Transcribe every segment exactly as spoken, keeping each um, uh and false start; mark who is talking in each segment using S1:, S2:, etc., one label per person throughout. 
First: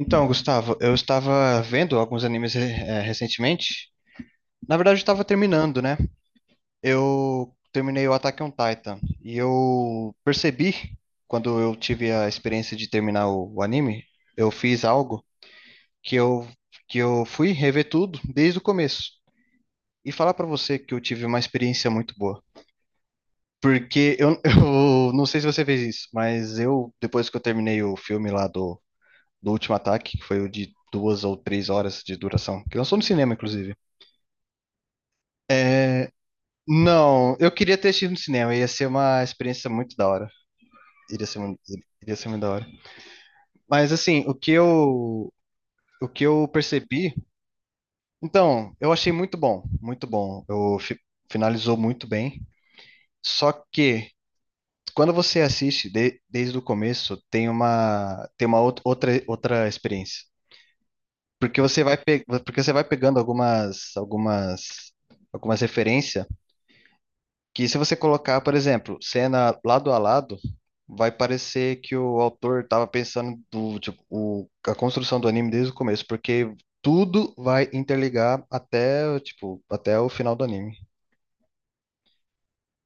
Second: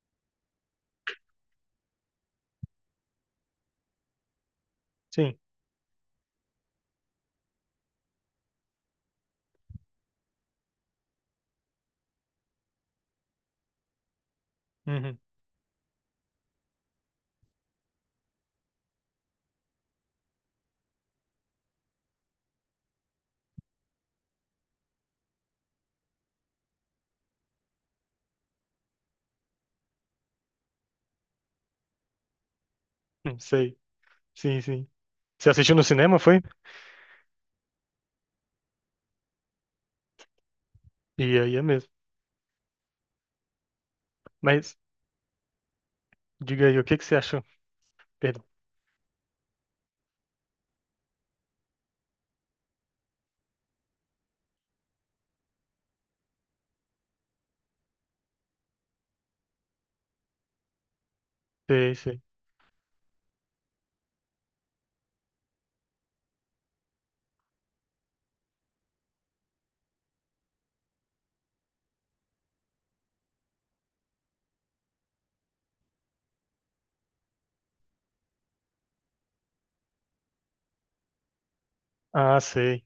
S1: Então, Gustavo, eu estava vendo alguns animes eh, recentemente. Na verdade, eu estava
S2: Sim.
S1: terminando, né? Eu terminei o Attack on Titan e eu percebi, quando eu tive a experiência de terminar o, o anime, eu fiz
S2: Uhum.
S1: algo que eu, que eu fui rever tudo desde o começo. E falar pra você que eu tive uma experiência muito boa. Porque eu, eu não sei se você fez isso, mas eu, depois que eu terminei o filme lá do do último ataque, que foi o de duas ou três horas de duração, que lançou no cinema,
S2: Hum,
S1: inclusive.
S2: sei. Sim, sim. Você assistiu no cinema, foi?
S1: Não, eu queria ter assistido no cinema, ia ser uma experiência muito da hora. Iria ser
S2: E aí
S1: muito,
S2: é mesmo.
S1: Iria ser muito da hora. Mas assim, o que
S2: Mas
S1: eu, o que eu
S2: diga aí, o que que
S1: percebi,
S2: você achou? Perdão.
S1: então, eu achei muito bom, muito bom. Eu fi- finalizou muito bem. Só que quando você assiste de- desde o começo, tem uma tem uma outra outra, outra experiência. Porque você
S2: Sei,
S1: vai
S2: sei.
S1: pe- porque você vai pegando algumas algumas algumas referências. Que se você colocar, por exemplo, cena lado a lado, vai parecer que o autor estava pensando do, tipo, o- a construção do anime desde o começo, porque tudo vai interligar até, tipo, até o final do anime.
S2: Ah, sei.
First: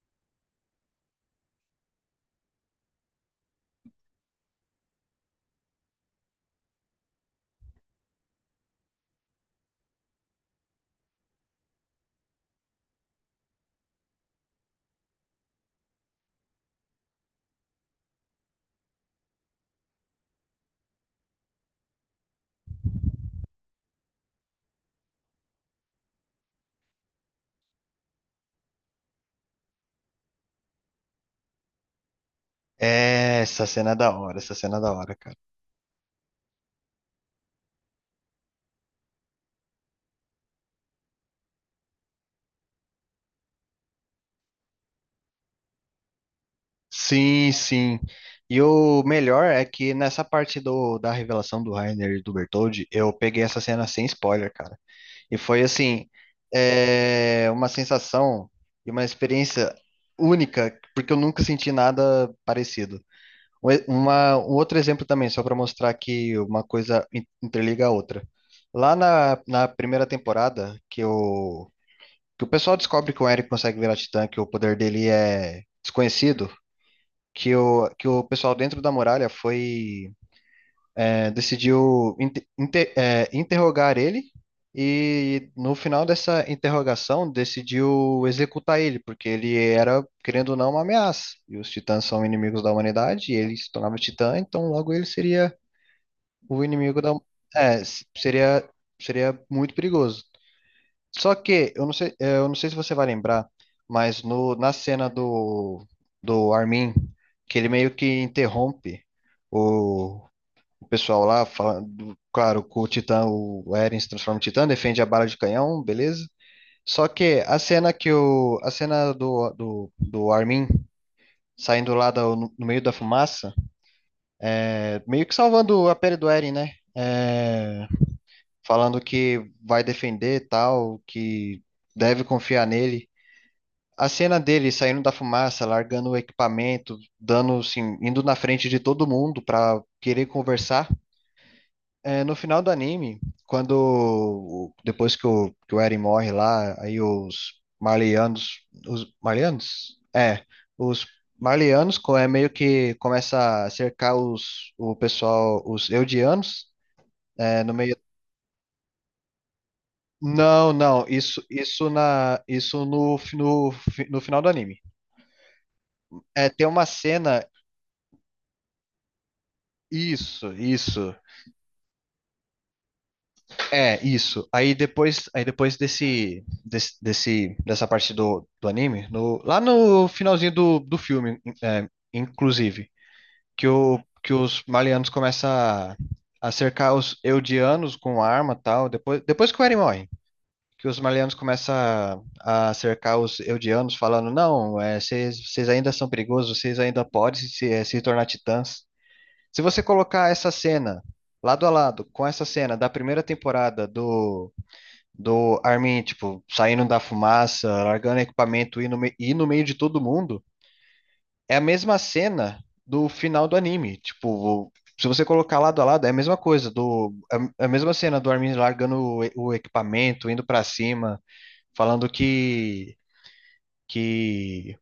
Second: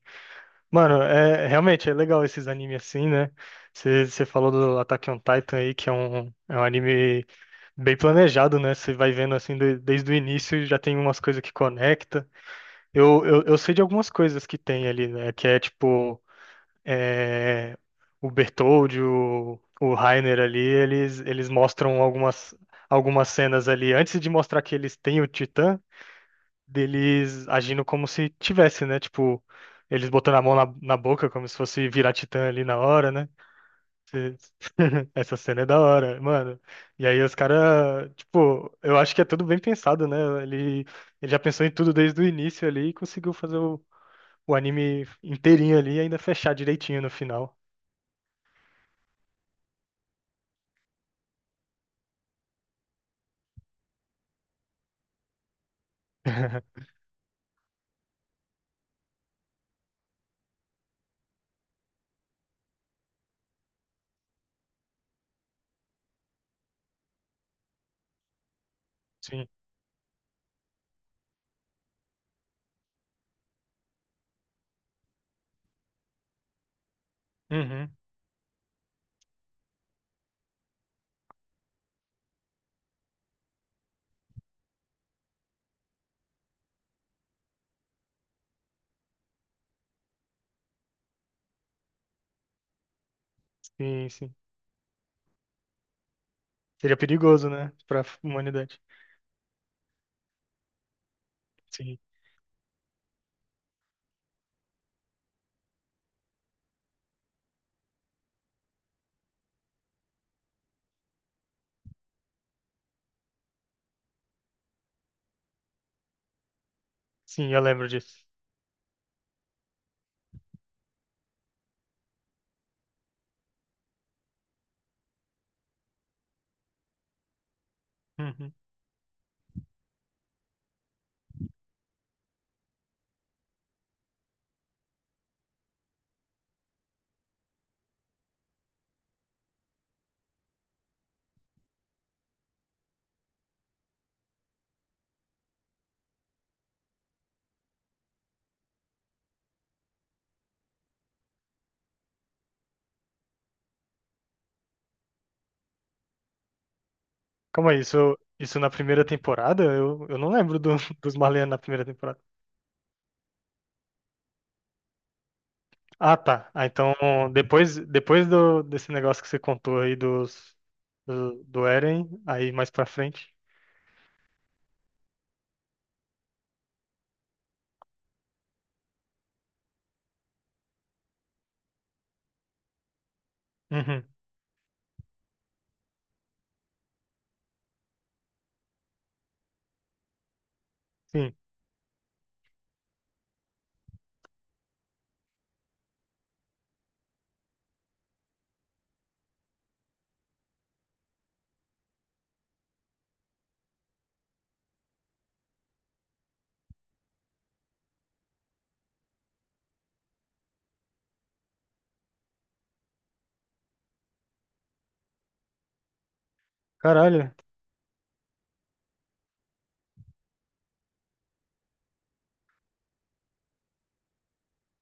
S2: Mano, é realmente é legal esses animes assim, né? Você você falou do Attack on Titan aí, que é um, é um anime bem planejado, né? Você vai vendo assim de- desde o início já tem umas coisas que conecta. Eu, eu, eu sei de algumas coisas que tem ali, né? Que é tipo é, o Bertoldi, o, o Rainer ali, eles, eles mostram algumas, algumas cenas ali, antes de mostrar que eles têm o Titã, deles agindo como se tivesse, né? Tipo, eles botando a mão na, na boca, como se fosse virar Titã ali na hora, né?
S1: É, essa cena é da
S2: Cê-
S1: hora, essa cena é da hora, cara.
S2: Essa cena é da hora, mano. E aí os caras, tipo, eu acho que é tudo bem pensado, né? Ele, ele já pensou em tudo desde o início ali e conseguiu fazer o, o anime inteirinho ali e ainda fechar direitinho no
S1: Sim,
S2: final.
S1: sim. E o melhor é que nessa parte do, da revelação do Rainer e do Bertoldi, eu peguei essa cena sem spoiler, cara. E foi assim, é, uma sensação e uma experiência única, porque eu nunca senti nada parecido. Um e- Uma, um outro exemplo também, só para mostrar que uma coisa in- interliga a outra. Lá na,
S2: Sim.
S1: na primeira temporada, que o, que o pessoal descobre que o Eric consegue virar titã, que o poder dele é desconhecido, que o,
S2: Uhum.
S1: que o pessoal dentro da muralha foi é, decidiu inte- inte- é, interrogar ele e no final dessa interrogação decidiu executar ele, porque ele era, querendo ou não, uma ameaça. E os titãs são inimigos da humanidade e ele se tornava
S2: Sim, sim.
S1: titã, então logo ele seria o
S2: Seria
S1: inimigo da...
S2: perigoso, né?
S1: É,
S2: Pra
S1: s- seria,
S2: humanidade.
S1: seria muito perigoso. Só que, eu não
S2: Sim.
S1: sei, é, eu não sei se você vai lembrar, mas no, na cena do, do Armin, que ele meio que interrompe o o pessoal lá falando, claro, com o Titã, o Eren se transforma em Titã, defende a bala de canhão, beleza? Só que
S2: Sim,
S1: a
S2: eu lembro
S1: cena que
S2: disso.
S1: o, a cena do, do, do Armin saindo lá da- no, no meio da fumaça, é, meio que salvando a pele do Eren, né? É,
S2: Uhum.
S1: falando que vai defender e tal, que deve confiar nele. A cena dele saindo da fumaça, largando o equipamento, dando, assim, indo na frente de todo mundo pra querer conversar. É, no final do anime, quando o- depois que o, que o Eren morre lá, aí os Marleyanos, os Marleyanos? É, os Marleyanos co- é meio que começa a cercar os o pessoal, os Eldianos, é,
S2: Calma
S1: no
S2: aí,
S1: meio.
S2: isso, isso na primeira temporada? Eu, eu não lembro
S1: Não,
S2: do-
S1: não,
S2: dos
S1: isso
S2: Marleyanos na primeira
S1: isso
S2: temporada.
S1: na isso no, fi- no, fi- no final do anime.
S2: Ah,
S1: É,
S2: tá.
S1: tem
S2: Ah,
S1: uma
S2: então,
S1: cena,
S2: depois, depois do, desse negócio que você contou aí
S1: isso,
S2: dos,
S1: isso.
S2: do, do Eren, aí mais pra frente.
S1: É, isso. Aí depois, aí depois desse, desse, desse- dessa parte do, do anime, no- lá no finalzinho do, do filme, é, inclusive, que, o,
S2: Uhum.
S1: que os malianos começam a, a cercar os eudianos com arma e tal, depois, depois que o Eren morre, que os malianos
S2: Sim.
S1: começam a, a cercar os eudianos falando, não, é, vocês vocês ainda são perigosos, vocês ainda podem se, eh, se tornar titãs. Se você colocar essa cena lado a lado com essa cena da primeira temporada do do Armin, tipo, saindo da fumaça, largando equipamento e ir no, me- e no meio de todo mundo, é a mesma cena do final do anime. Tipo, se você colocar lado a lado, é a mesma coisa, do,
S2: Caralho.
S1: é é a mesma cena do Armin largando o, e- o equipamento, indo pra cima, falando que que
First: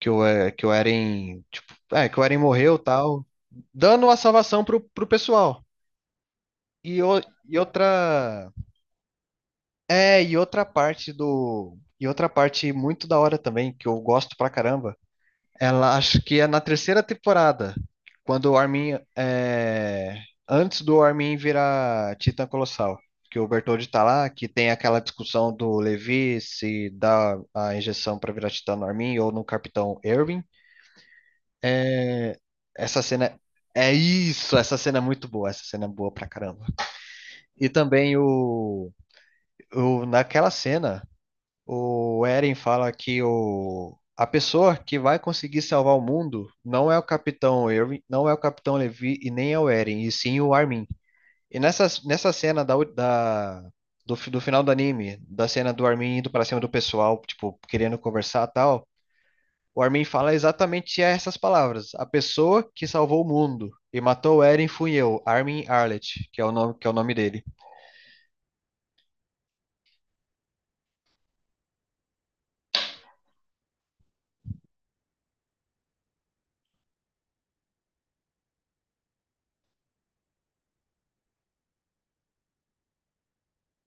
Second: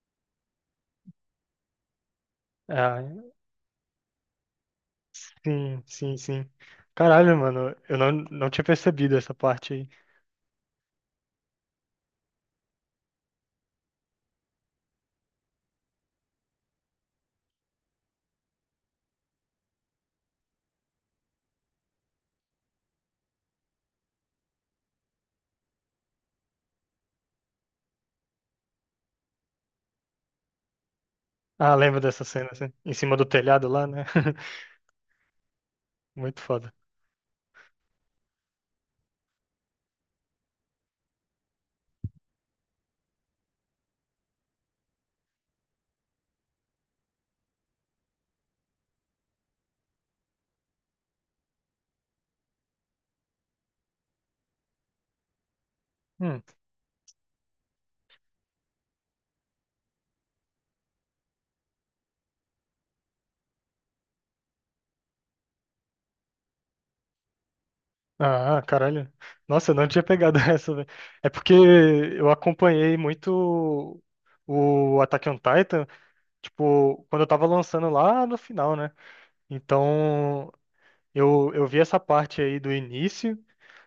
S1: que o, é que o Eren, tipo, é, que o Eren morreu,
S2: Ah,
S1: tal, dando a salvação pro, pro pessoal.
S2: sim, sim, sim.
S1: E, o-
S2: Caralho,
S1: e
S2: mano. Eu não, não
S1: outra
S2: tinha percebido essa parte aí.
S1: É, e outra parte do. E outra parte muito da hora também, que eu gosto pra caramba, ela acho que é na terceira temporada, quando o Armin. É, antes do Armin virar Titã Colossal, que o Bertoldi tá lá, que tem aquela discussão do Levi se dá a injeção pra virar Titã no Armin ou no Capitão Erwin.
S2: Ah, lembro dessa
S1: É,
S2: cena, assim, em
S1: essa
S2: cima do
S1: cena.
S2: telhado lá,
S1: É
S2: né?
S1: isso, essa cena é muito boa, essa cena é boa pra
S2: Muito
S1: caramba.
S2: foda.
S1: E também o, o naquela cena. O Eren fala que o, a pessoa que vai conseguir salvar o mundo não é o Capitão Irving, não é o Capitão Levi e nem é o Eren, e sim o Armin. E nessa, nessa cena da, da- do, fi- do final do anime, da cena do Armin indo
S2: Hum.
S1: pra cima do pessoal, tipo, querendo conversar e tal, o Armin fala exatamente essas palavras. A pessoa que salvou o mundo e matou o Eren fui eu, Armin Arlet, que é o nome, que é o nome dele.
S2: Ah, caralho. Nossa, eu não tinha pegado essa, velho. É porque eu acompanhei muito o Attack on Titan, tipo, quando eu tava lançando lá no final, né? Então, eu, eu vi essa parte aí do início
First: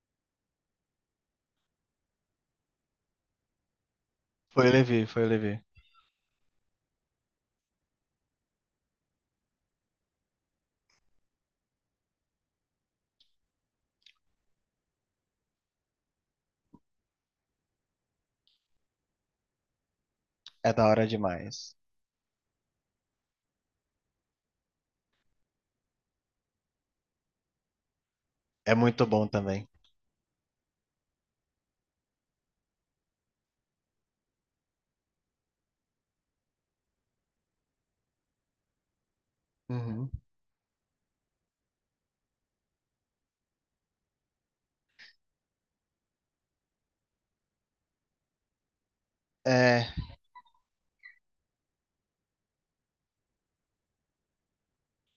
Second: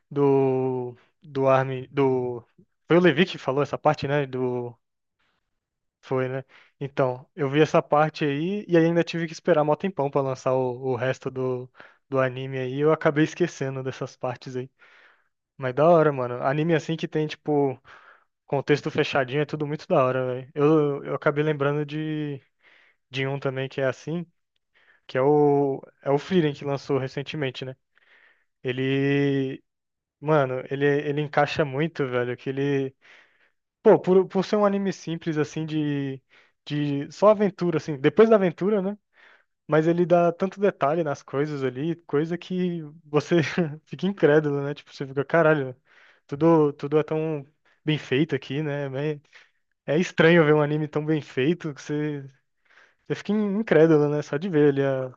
S2: do, do Armin, do... Foi o Levi que falou essa parte, né?
S1: Foi o
S2: Do...
S1: Levi, foi o Levi.
S2: Foi, né? Então, eu vi essa parte aí e ainda tive que esperar mó tempão pra lançar o, o resto do, do anime aí. Eu acabei esquecendo dessas partes aí. Mas da hora, mano. Anime assim que tem, tipo, contexto fechadinho é tudo muito da hora, velho.
S1: É da
S2: Eu,
S1: hora
S2: eu acabei
S1: demais.
S2: lembrando de, de um também que é assim, que é o, é o Frieren que lançou recentemente, né?
S1: É muito bom
S2: Ele,
S1: também.
S2: mano, ele, ele encaixa muito, velho, que ele... Pô, por, por ser um anime simples, assim, de, de só aventura, assim, depois da aventura, né? Mas ele
S1: Uhum.
S2: dá tanto detalhe nas coisas ali, coisa que você fica incrédulo, né? Tipo, você fica, caralho, tudo, tudo é tão bem feito aqui, né? É
S1: É,
S2: é estranho ver um anime tão bem feito que você, você fica incrédulo, né? Só de ver ali a,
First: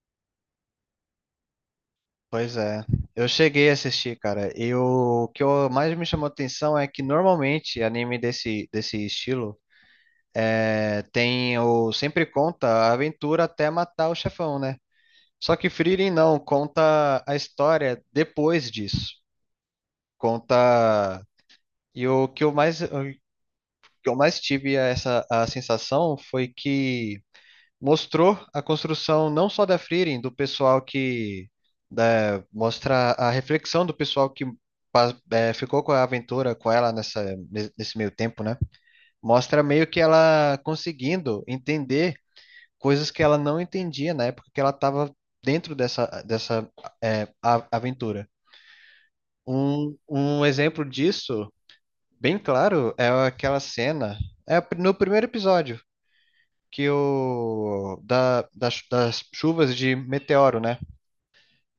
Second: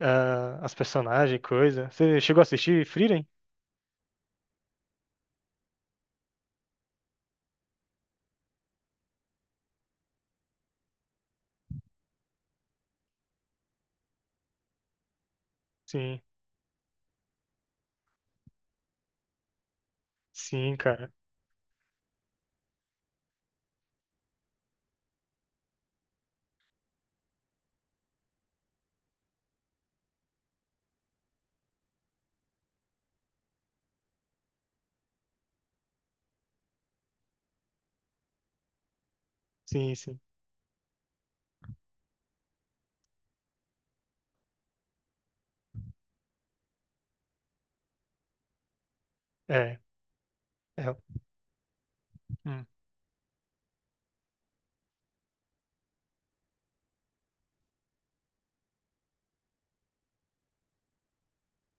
S2: a- as personagens, coisa. Você chegou a
S1: pois é.
S2: assistir Frieren?
S1: Eu cheguei a assistir, cara. E o que eu- mais me chamou atenção é que normalmente anime desse, desse estilo é, tem o sempre conta a aventura até matar o chefão, né? Só que Frieren
S2: Sim,
S1: não, conta a história depois disso.
S2: sim, cara.
S1: Conta. E o que eu mais, o que eu mais tive essa a sensação foi que mostrou a construção não só da Frieren, do pessoal que né, mostra a reflexão do pessoal que pa- eh, ficou com a aventura com ela nessa, nesse meio tempo, né? Mostra meio
S2: Sim,
S1: que
S2: sim.
S1: ela conseguindo entender coisas que ela não entendia na época que ela estava dentro dessa, dessa eh, a- aventura.
S2: É,
S1: Um, um exemplo
S2: é.
S1: disso, bem
S2: Hum.
S1: claro, é aquela cena, é no primeiro episódio que o da, das, das chuvas de meteoro, né?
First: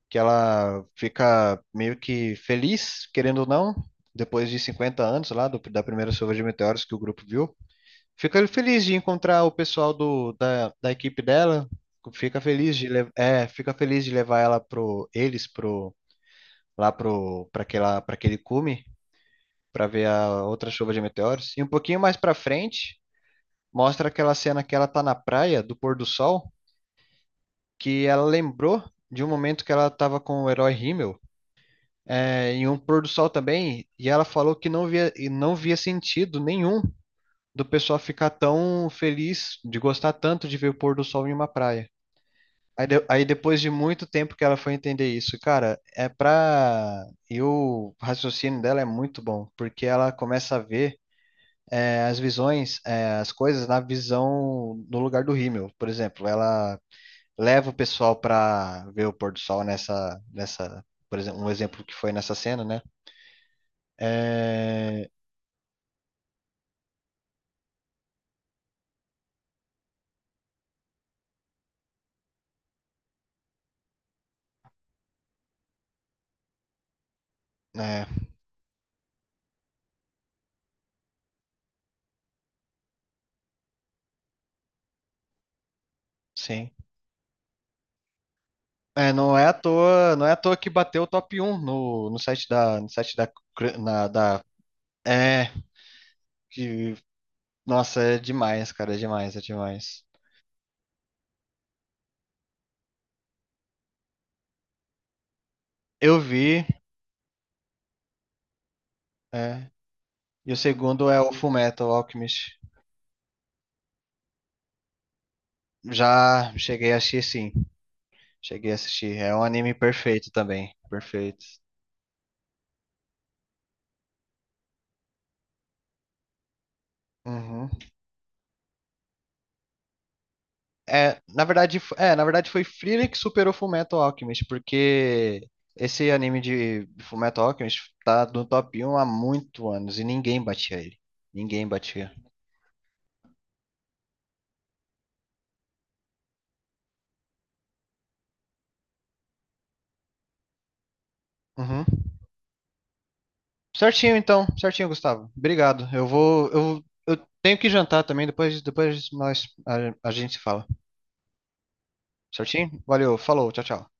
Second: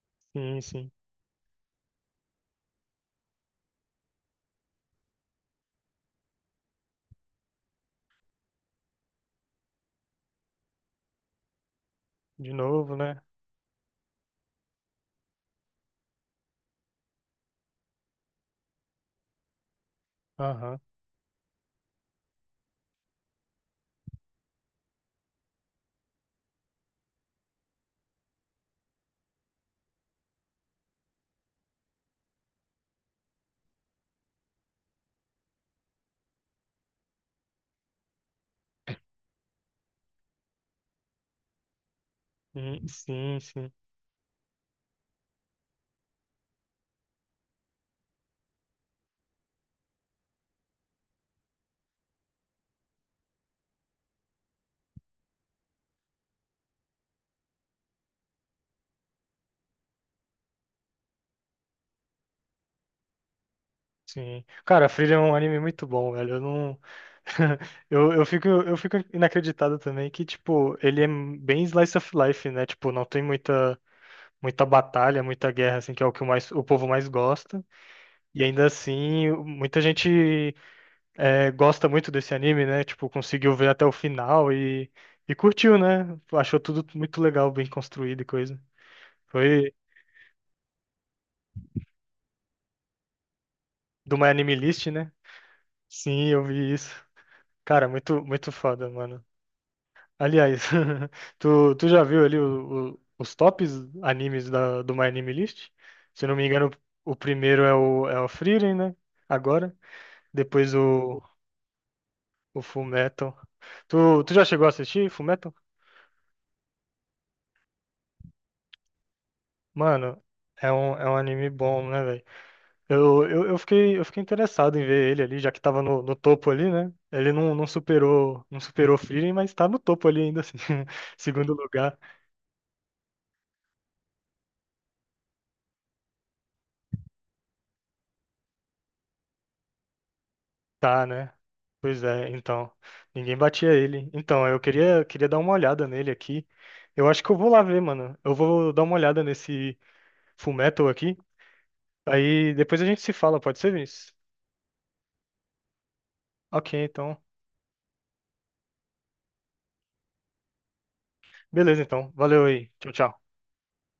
S1: Que
S2: Sim,
S1: ela
S2: sim.
S1: fica meio que feliz, querendo ou não, depois de cinquenta anos lá do- da primeira chuva de meteoros que o grupo viu. Fica feliz de encontrar o pessoal do, da, da equipe dela, fica
S2: De
S1: feliz de
S2: novo,
S1: le-
S2: né?
S1: é, fica feliz de levar ela pro eles pro lá pro para aquela para aquele cume para ver a outra
S2: Aham.
S1: chuva de meteoros. E um pouquinho mais para frente, mostra aquela cena que ela tá na praia do pôr do sol que ela lembrou de um momento que ela estava com o herói Himmel, é, em um pôr do sol também, e ela falou que não via, não via sentido nenhum do pessoal ficar tão feliz, de gostar tanto de ver o pôr do sol em uma praia. Aí,
S2: Sim,
S1: de- aí
S2: sim,
S1: depois de
S2: sim.
S1: muito tempo que ela foi entender isso, cara, é pra. E o raciocínio dela é muito bom, porque ela começa a ver é, as visões, é, as coisas na visão no lugar do Himmel, por exemplo. Ela leva o pessoal para ver o pôr do sol nessa, nessa, por exemplo, um exemplo que foi nessa cena, né?
S2: Sim. Cara,
S1: É,
S2: Frieren é um anime muito bom, velho. Eu não. Eu, eu fico, eu fico inacreditado também que, tipo, ele é bem slice of life, né? Tipo, não tem muita, muita batalha, muita guerra, assim, que é o que o mais, o povo mais gosta.
S1: é,
S2: E ainda assim, muita gente é, gosta muito desse anime, né? Tipo, conseguiu ver até o final e, e curtiu, né? Achou
S1: sim.
S2: tudo muito legal, bem construído e coisa.
S1: É, não é à
S2: Foi
S1: toa, não é à toa que bateu o top um no, no site da, no site da, cr- na-
S2: do My
S1: da,
S2: Anime List, né?
S1: é,
S2: Sim, eu vi isso.
S1: que,
S2: Cara,
S1: nossa, é
S2: muito, muito
S1: demais,
S2: foda,
S1: cara, é
S2: mano.
S1: demais, é demais.
S2: Aliás, tu, tu já viu ali o- o- os tops animes da, do My Anime List?
S1: Eu
S2: Se eu não me
S1: vi,
S2: engano, o primeiro é o, é o Frieren, né?
S1: é,
S2: Agora.
S1: e o
S2: Depois
S1: segundo é
S2: o,
S1: o Fullmetal Alchemist.
S2: o Fullmetal. Tu, tu já chegou a assistir Fullmetal?
S1: Já cheguei a assistir, sim, cheguei a assistir. É um anime
S2: Mano,
S1: perfeito
S2: é
S1: também,
S2: um, é um
S1: perfeito.
S2: anime bom, né, velho? Eu, eu, eu fiquei, eu fiquei interessado em ver ele ali, já que tava no, no topo ali, né? Ele não, não
S1: Uhum.
S2: superou, não superou Frieren, mas tá no topo ali ainda assim,
S1: É, na
S2: segundo
S1: verdade, f-
S2: lugar.
S1: é, na verdade foi Frieren que superou Fullmetal Alchemist, porque esse anime de Fullmetal Alchemist tá no top um há muito anos e ninguém batia ele.
S2: Tá, né?
S1: Ninguém
S2: Pois
S1: batia.
S2: é, então. Ninguém batia ele. Então, eu queria, queria dar uma olhada nele aqui. Eu acho que eu vou lá ver, mano. Eu vou dar uma olhada nesse Fullmetal aqui.
S1: Uhum.
S2: Aí depois a gente se fala, pode ser, Vinícius?
S1: Certinho então, certinho, Gustavo. Obrigado. Eu vou,
S2: Ok,
S1: eu, eu
S2: então.
S1: tenho que jantar também, depois, depois nós a, a gente se fala.
S2: Beleza, então. Valeu aí.
S1: Certinho?
S2: Tchau,
S1: Valeu,
S2: tchau.
S1: falou, tchau, tchau.